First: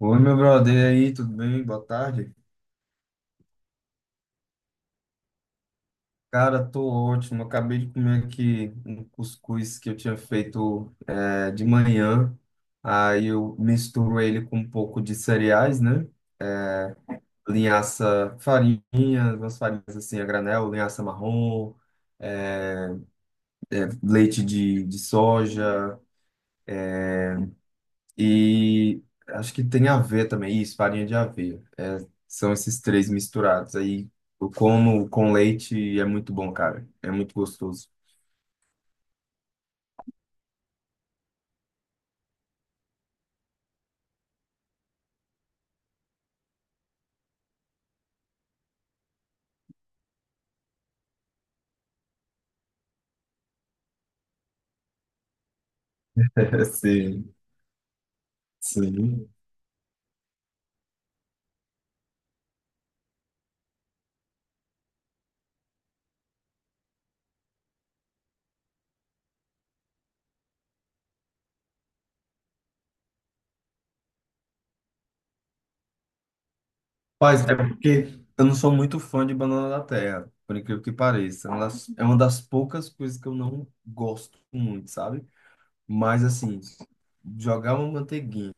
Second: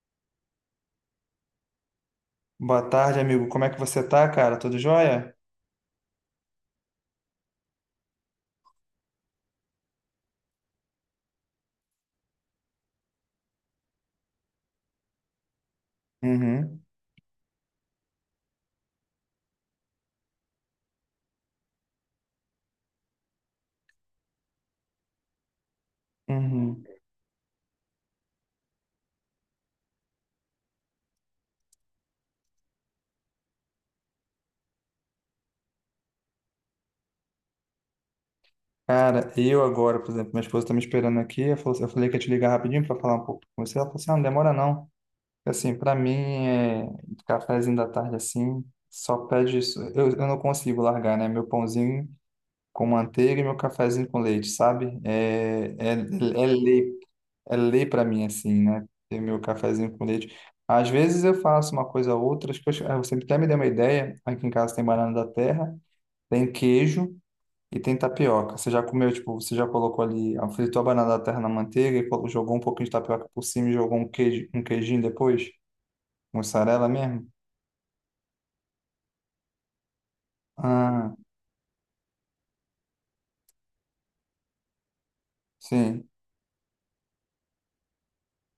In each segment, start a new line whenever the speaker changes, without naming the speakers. Oi, meu brother, e aí, tudo bem? Boa tarde.
Boa tarde, amigo. Como é que você tá, cara? Tudo jóia?
Cara, tô ótimo. Acabei de comer aqui um cuscuz que eu tinha feito de manhã. Aí eu misturo ele com um pouco de cereais, né?
Uhum,
Linhaça, farinha, umas farinhas assim a granel, linhaça marrom, leite de soja
uhum.
e acho que tem aveia também, isso, farinha de aveia. São esses três misturados. Aí eu como com leite e é muito bom, cara. É muito gostoso.
Cara, eu agora, por exemplo, minha esposa tá me esperando aqui. Eu falei que ia te ligar rapidinho pra falar um pouco com você. Ela falou assim: ah, não demora não. Assim, pra mim, é cafezinho da tarde assim, só pede isso. Eu não consigo largar, né? Meu pãozinho com manteiga e meu cafezinho com leite, sabe? É lei,
Sim.
é lei para mim, assim, né? Ter
Sim.
meu cafezinho com leite. Às vezes eu faço uma coisa ou outra, acho que você até me deu uma ideia. Aqui em casa tem banana da terra, tem queijo e tem tapioca. Você já comeu, tipo, você já colocou ali, ah, fritou a banana da terra na manteiga e jogou um pouquinho de tapioca por cima e jogou um queijo, um queijinho depois? Mussarela mesmo?
Mas é porque eu não sou muito fã de banana da terra, por incrível que
Ah,
pareça. É uma das poucas coisas que eu não gosto muito, sabe?
sim.
Mas assim, jogar uma manteiguinha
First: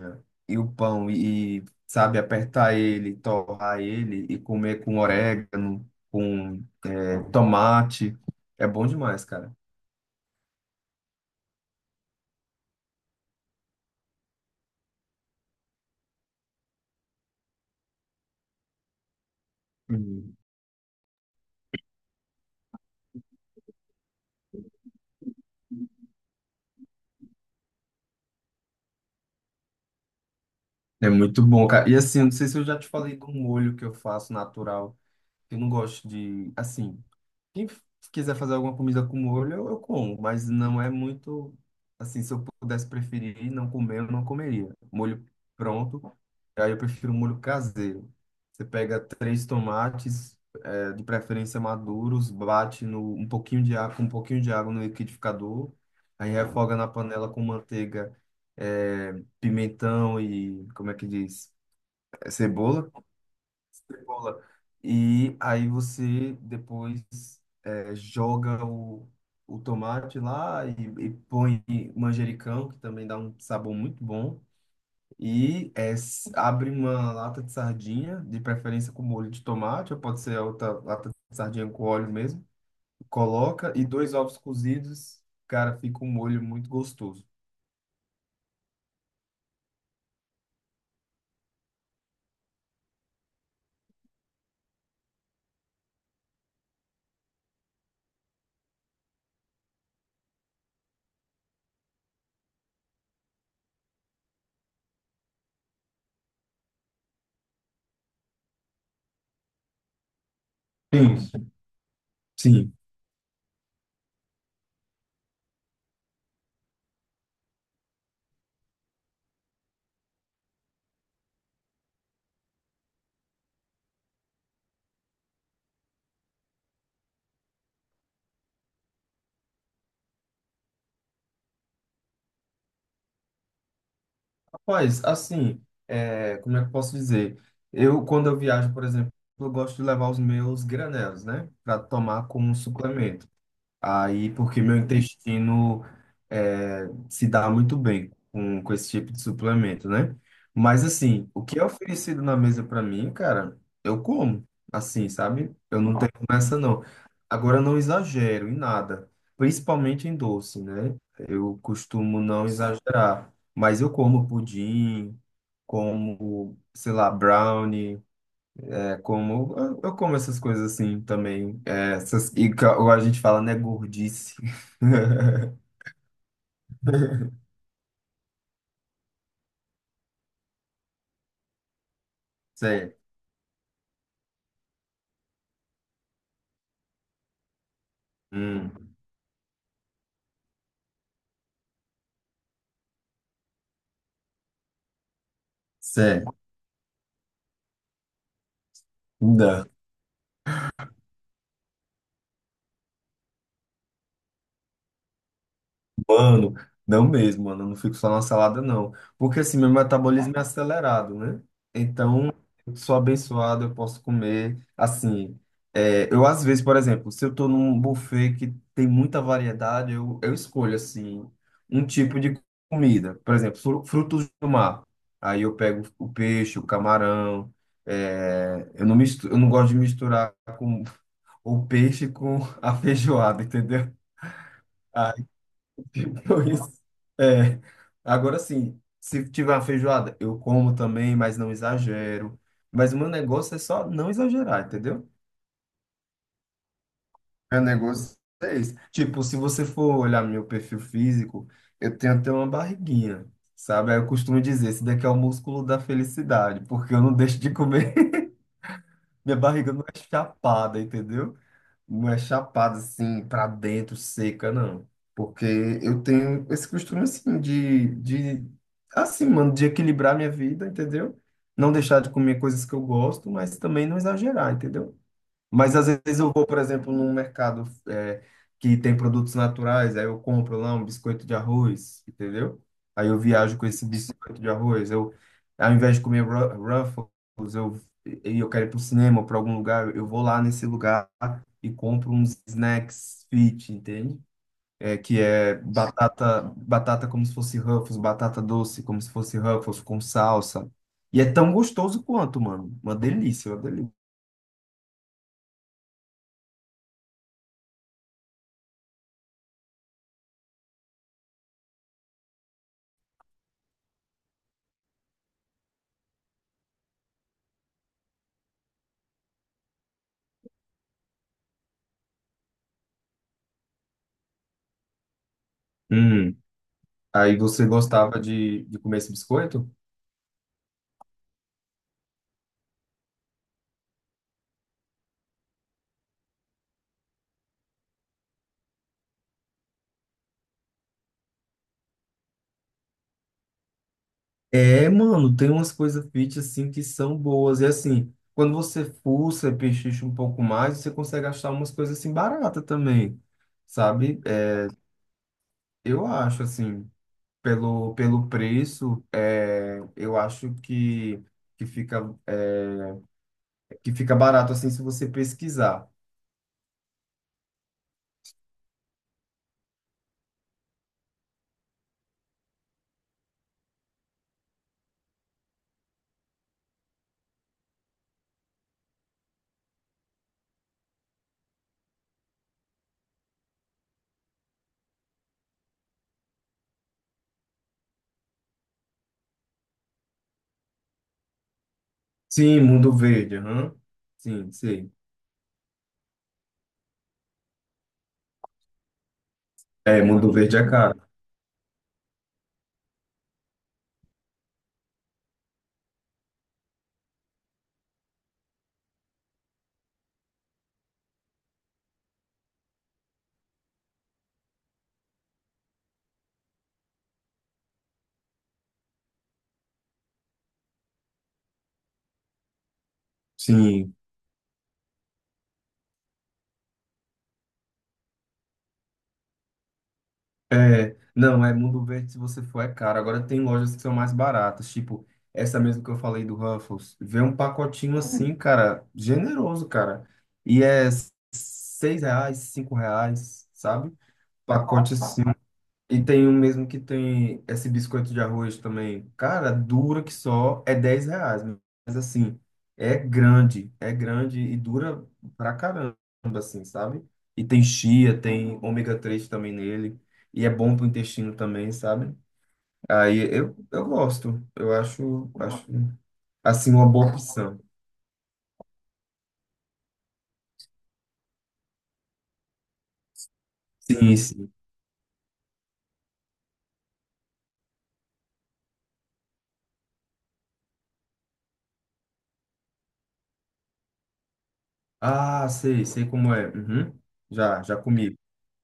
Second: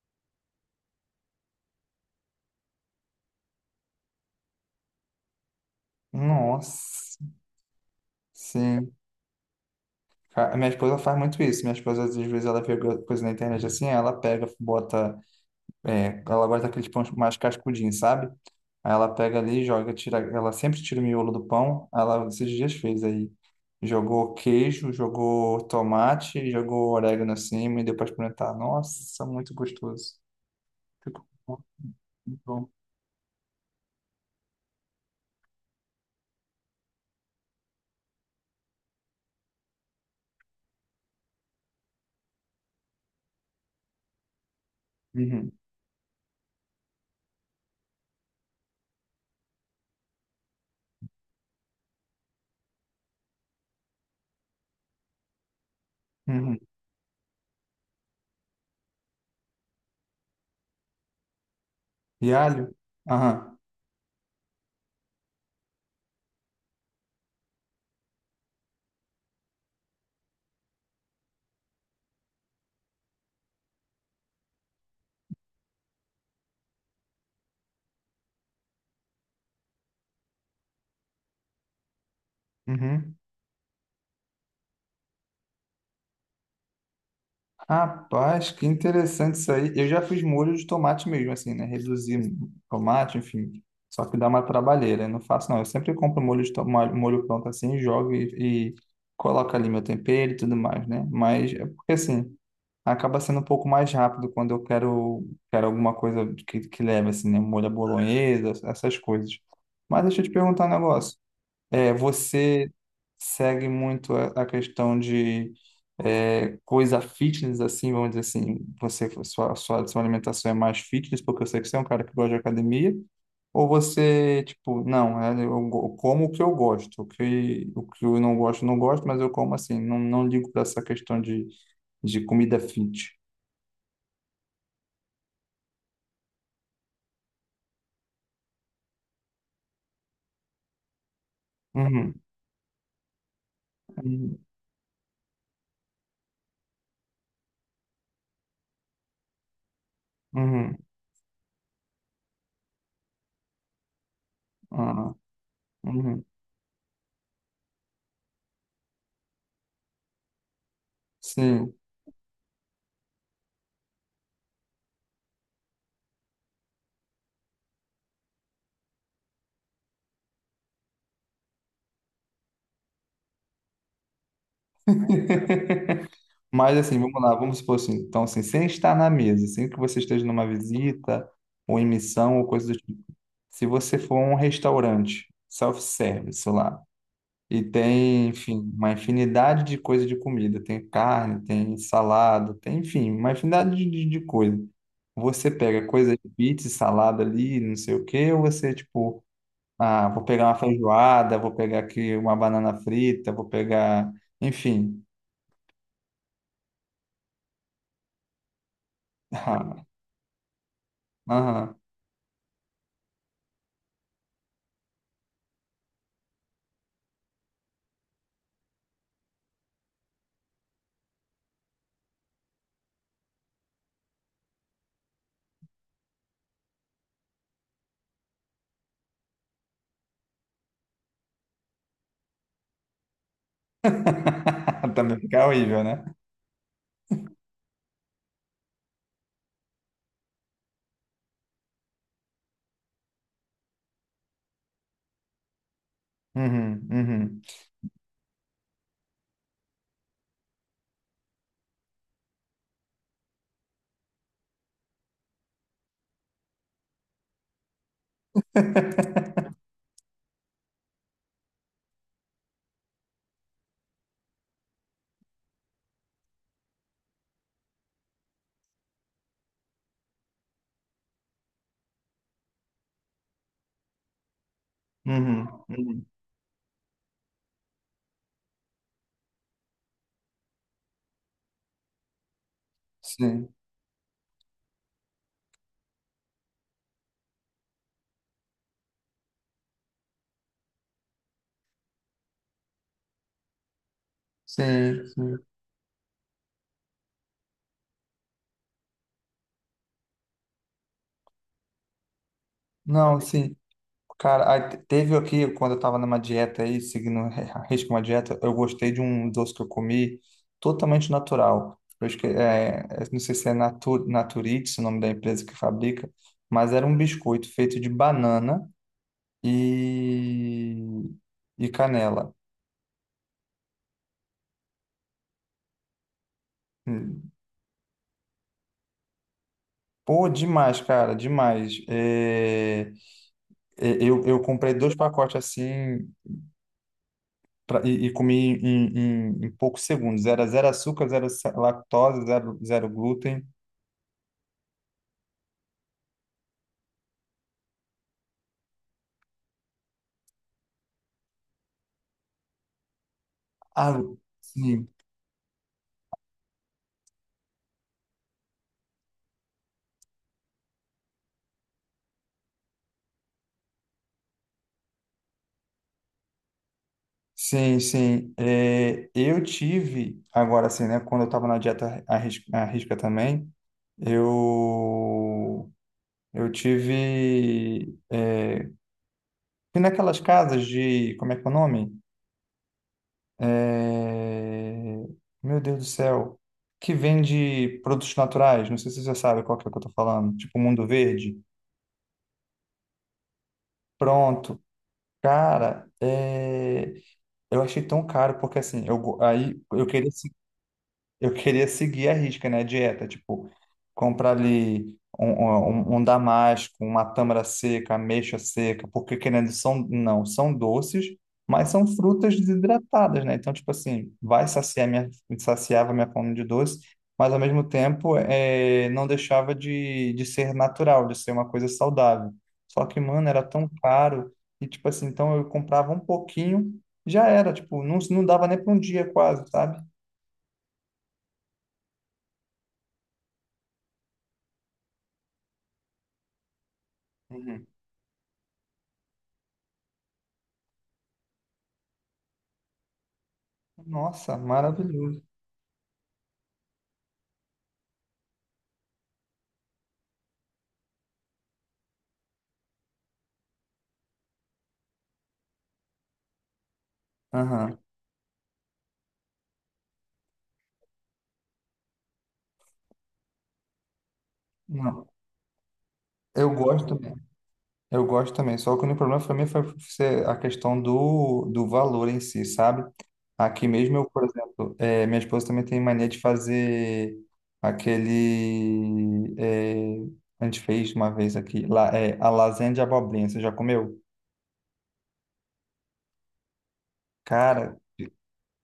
e o pão e, sabe, apertar ele, torrar ele e comer com orégano, com
Nossa,
tomate, é bom
sim.
demais, cara.
Minha esposa faz muito isso. Minha esposa, às vezes, ela vê alguma coisa na internet assim, ela pega, bota. É, ela gosta daqueles pães mais cascudinhos, sabe? Aí ela pega ali, joga, tira.
Hum.
Ela sempre tira o miolo do pão. Ela esses dias fez aí. Jogou queijo, jogou tomate, jogou orégano assim, e deu pra experimentar. Nossa, muito gostoso.
É
Ficou
muito bom, cara. E assim, eu não
muito
sei se eu
bom.
já te falei do molho que eu faço natural. Eu não gosto de, assim. Quem f- Quiser fazer alguma comida com molho, eu como, mas não é muito assim, se eu pudesse preferir não comer, eu não comeria. Molho
Uhum,
pronto, aí eu prefiro molho caseiro. Você pega três tomates, de preferência maduros, bate no, um pouquinho de água, com um pouquinho de água no liquidificador, aí
uhum.
refoga na panela com manteiga, pimentão e, como é que diz?
E alho?
Cebola.
Aham.
Cebola. E aí você depois joga o tomate lá e, põe manjericão, que também dá um sabor muito bom. E abre uma lata de sardinha, de preferência com molho de tomate, ou pode ser outra lata de sardinha com óleo mesmo.
Uhum.
Coloca e dois ovos cozidos, cara, fica um molho muito gostoso.
Rapaz, que interessante isso aí. Eu já fiz molho de tomate mesmo, assim, né? Reduzir tomate, enfim. Só que dá uma trabalheira. Eu Não faço, não. Eu sempre compro molho de tomate, molho pronto assim, jogo e coloco ali meu tempero e tudo mais, né? Mas é porque assim, acaba sendo um pouco mais rápido quando quero alguma coisa que leve, assim, né? Molho à bolonhesa, essas coisas. Mas deixa eu te perguntar um negócio.
Sim.
É, você
Sim.
segue muito a questão de é, coisa fitness, assim, vamos dizer assim, você, sua alimentação é mais fitness, porque eu sei que você é um cara que gosta de academia, ou você, tipo, não, é, como o que eu gosto, o que eu não gosto, não gosto, mas eu como assim, não, não ligo para essa questão de comida fit.
Rapaz, assim, como é que eu posso dizer? Eu, quando eu viajo, por exemplo, eu gosto de levar os meus granelos, né? Para
Uhum,
tomar como suplemento. Aí,
uhum,
porque meu intestino se dá muito bem com esse tipo de suplemento, né?
uhum,
Mas, assim, o que é oferecido na mesa pra mim, cara, eu como, assim,
ah,
sabe? Eu não tenho
uhum,
essa, não. Agora, eu não exagero em nada, principalmente em doce, né? Eu
sim.
costumo não exagerar, mas eu como pudim, como, sei lá, brownie. É como eu como essas coisas assim também. É, essas, ou a gente fala, né, gordice.
Mas assim, vamos lá, vamos supor assim, então assim, sem estar na mesa, sem que você esteja numa visita ou em missão ou coisa do
Cê,
tipo. Se você for a um restaurante self-service lá e tem, enfim,
hum,
uma infinidade de coisa de comida, tem carne, tem salada, tem, enfim, uma infinidade de, de coisa. Você pega coisa
cê,
de pizza, salada ali, não sei o quê, ou você tipo, ah, vou pegar uma feijoada, vou pegar aqui uma banana frita, vou pegar, enfim.
Mano, não mesmo, mano. Eu não fico só na salada, não. Porque assim, meu metabolismo é acelerado, né?
Aham.
Então, eu sou abençoado, eu posso comer. Assim, eu às vezes, por exemplo, se eu tô num buffet que tem muita variedade, eu escolho, assim, um tipo de comida. Por exemplo, frutos do mar. Aí eu pego o peixe, o camarão. Eu não gosto de misturar com o peixe com a feijoada, entendeu?
Também fica horrível, né?
Depois, é, agora sim, se tiver uma feijoada, eu como também, mas não exagero. Mas o meu negócio é só não exagerar, entendeu?
Uhum, uhum.
Meu negócio é esse. Tipo, se você for olhar meu perfil físico, eu tenho até uma barriguinha, sabe? Aí eu costumo dizer, esse daqui é o músculo da felicidade, porque eu não deixo de comer. Minha barriga não é chapada, entendeu? Uma chapada assim pra dentro, seca, não. Porque eu tenho esse costume assim de assim, mano, de equilibrar minha vida, entendeu? Não deixar de comer coisas que eu gosto, mas também não exagerar, entendeu?
Uhum,
Mas às
uhum.
vezes eu vou, por exemplo, num mercado que tem produtos naturais, aí eu compro lá um biscoito de arroz, entendeu? Aí eu
Sim,
viajo com esse biscoito de arroz. Eu, ao invés de comer Ruffles, e eu quero ir para o cinema, para algum lugar, eu vou lá nesse lugar e compro uns snacks fit, entende? É,
sim,
que
sim.
é batata, batata como se fosse Ruffles, batata doce como se fosse Ruffles com salsa. E é tão gostoso quanto, mano. Uma
Não,
delícia,
sim.
uma delícia.
Cara, aí teve aqui, quando eu tava numa dieta aí, seguindo a risco uma dieta, eu gostei de um doce que eu comi totalmente natural. É, eu não sei se é Natur, Naturix, o nome da empresa que fabrica, mas era um biscoito feito de banana e, e canela.
Hum.
Hum.
Aí você gostava de comer esse biscoito?
Pô, demais, cara, demais. É, eu comprei dois pacotes assim e comi em, em, em poucos segundos. Era zero açúcar, lactose, zero, zero glúten.
É, mano, tem umas coisas fit assim que são boas. E assim, quando você fuça, pechicha um pouco mais, você consegue achar umas coisas assim baratas também,
Ah,
sabe? É,
sim,
eu acho assim, pelo preço, eu acho que fica, que fica barato assim se você pesquisar.
sim, sim. É, eu tive, agora assim, né? Quando eu estava na dieta à risca também, eu, eu tive. É, fui naquelas casas de. Como é que é o nome? É, Meu Deus do céu. Que vende produtos naturais. Não sei se você sabe qual que é que eu tô falando. Tipo Mundo Verde.
Sim, Mundo Verde, aham. Sim,
Pronto.
sim.
Cara, é, eu achei tão caro, porque assim, aí
É, Mundo Verde é caro.
eu queria seguir a risca, né? A dieta, tipo, comprar ali um, um, um damasco, uma tâmara seca, ameixa seca, porque querendo, são, não, são doces, mas são frutas desidratadas, né? Então, tipo assim, saciava minha fome de doce, mas ao mesmo tempo é não deixava de ser natural, de ser uma coisa saudável. Só que, mano, era tão
Sim.
caro, e tipo assim, então eu comprava um pouquinho, já era, tipo, não, não dava nem para um dia quase, sabe?
É, não, é Mundo Verde, se você for, é caro. Agora tem lojas que são mais baratas, tipo essa mesmo que eu falei do Ruffles. Vê um
Uhum.
pacotinho assim, cara, generoso, cara. E é R$ 6, R$ 5, sabe?
Nossa,
Pacote.
maravilhoso.
Nossa. E tem um mesmo que tem esse biscoito de arroz também. Cara, dura que só, é R$ 10, mas assim, é grande e dura pra caramba, assim, sabe? E tem
Aham.
chia, tem ômega 3 também nele, e é bom pro intestino também, sabe? Aí eu gosto, eu
Não, eu
assim,
gosto
uma boa
também.
opção.
Eu gosto também. Só que o único problema para mim foi ser a questão do, do valor em si, sabe? Aqui mesmo eu,
Sim,
por
sim.
exemplo, minha esposa também tem mania de fazer aquele. A gente fez uma vez aqui, lá, é, a lasanha de abobrinha. Você já comeu?
Ah, sei, sei como é. Uhum. Já, já
Cara,
comi.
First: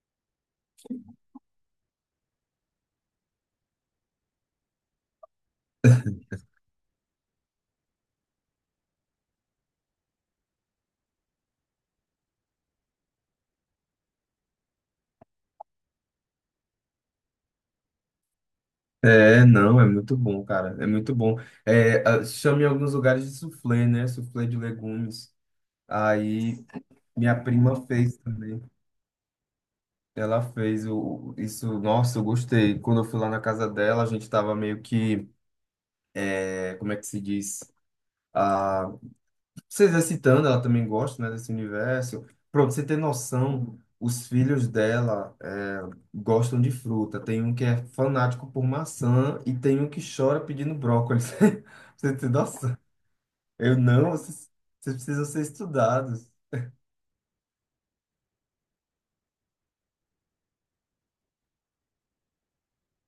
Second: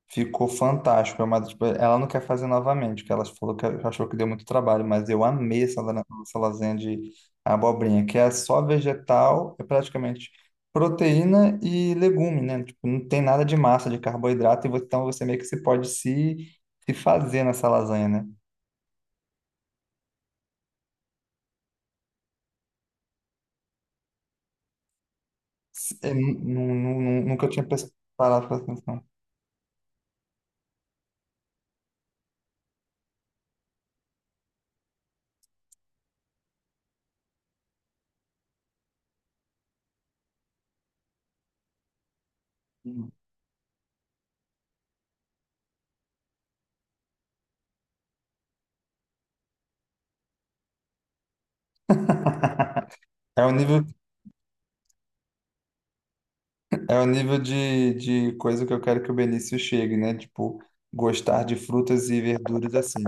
ficou fantástico, é tipo, ela não quer fazer novamente, porque ela falou que achou que deu muito trabalho, mas eu amei essa, essa lasanha de abobrinha, que é só vegetal, é praticamente proteína e legume, né? Tipo, não tem nada de massa, de carboidrato, e então você meio que se pode se, se fazer nessa lasanha, né?
É, não, é muito bom, cara. É muito bom. É, chama em alguns lugares de soufflé, né? Soufflé de legumes. Aí minha
Nunca tinha
prima fez
parado para
também.
atenção.
Ela fez o, isso. Nossa, eu gostei. Quando eu fui lá na casa dela, a gente tava meio que, como é que se diz? Ah, se exercitando, ela também gosta, né, desse universo. Pronto, você ter noção, os filhos dela gostam de fruta. Tem um que é fanático por maçã e tem um que chora pedindo brócolis. Você tem noção?
É o
Eu
nível
não, vocês precisam ser estudados.
É o nível de coisa que eu quero que o Benício chegue, né? Tipo, gostar de frutas e verduras assim.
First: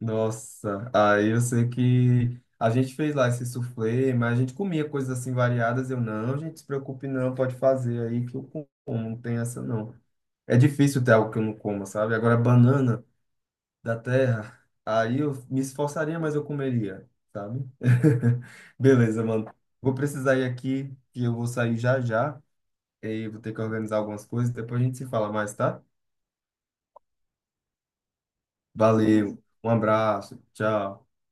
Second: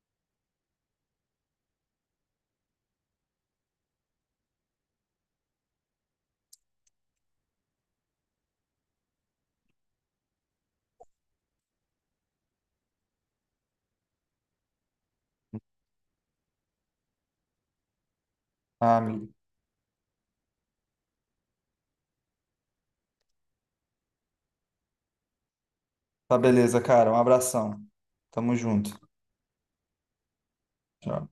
Nossa, aí eu sei que a gente fez lá esse soufflé, mas a gente comia coisas assim variadas. Eu não, gente, se preocupe não, pode fazer aí que eu como, não tem essa não. É difícil ter algo que eu não como, sabe? Agora, banana da terra, aí eu me esforçaria, mas eu comeria, sabe?
Ah,
Beleza,
amigo.
mano. Vou precisar ir aqui, que eu vou sair já já, e vou ter que organizar algumas coisas, depois a gente se fala mais, tá?
Tá beleza, cara. Um abração. Tamo junto.
Valeu, um abraço, tchau.
Tchau.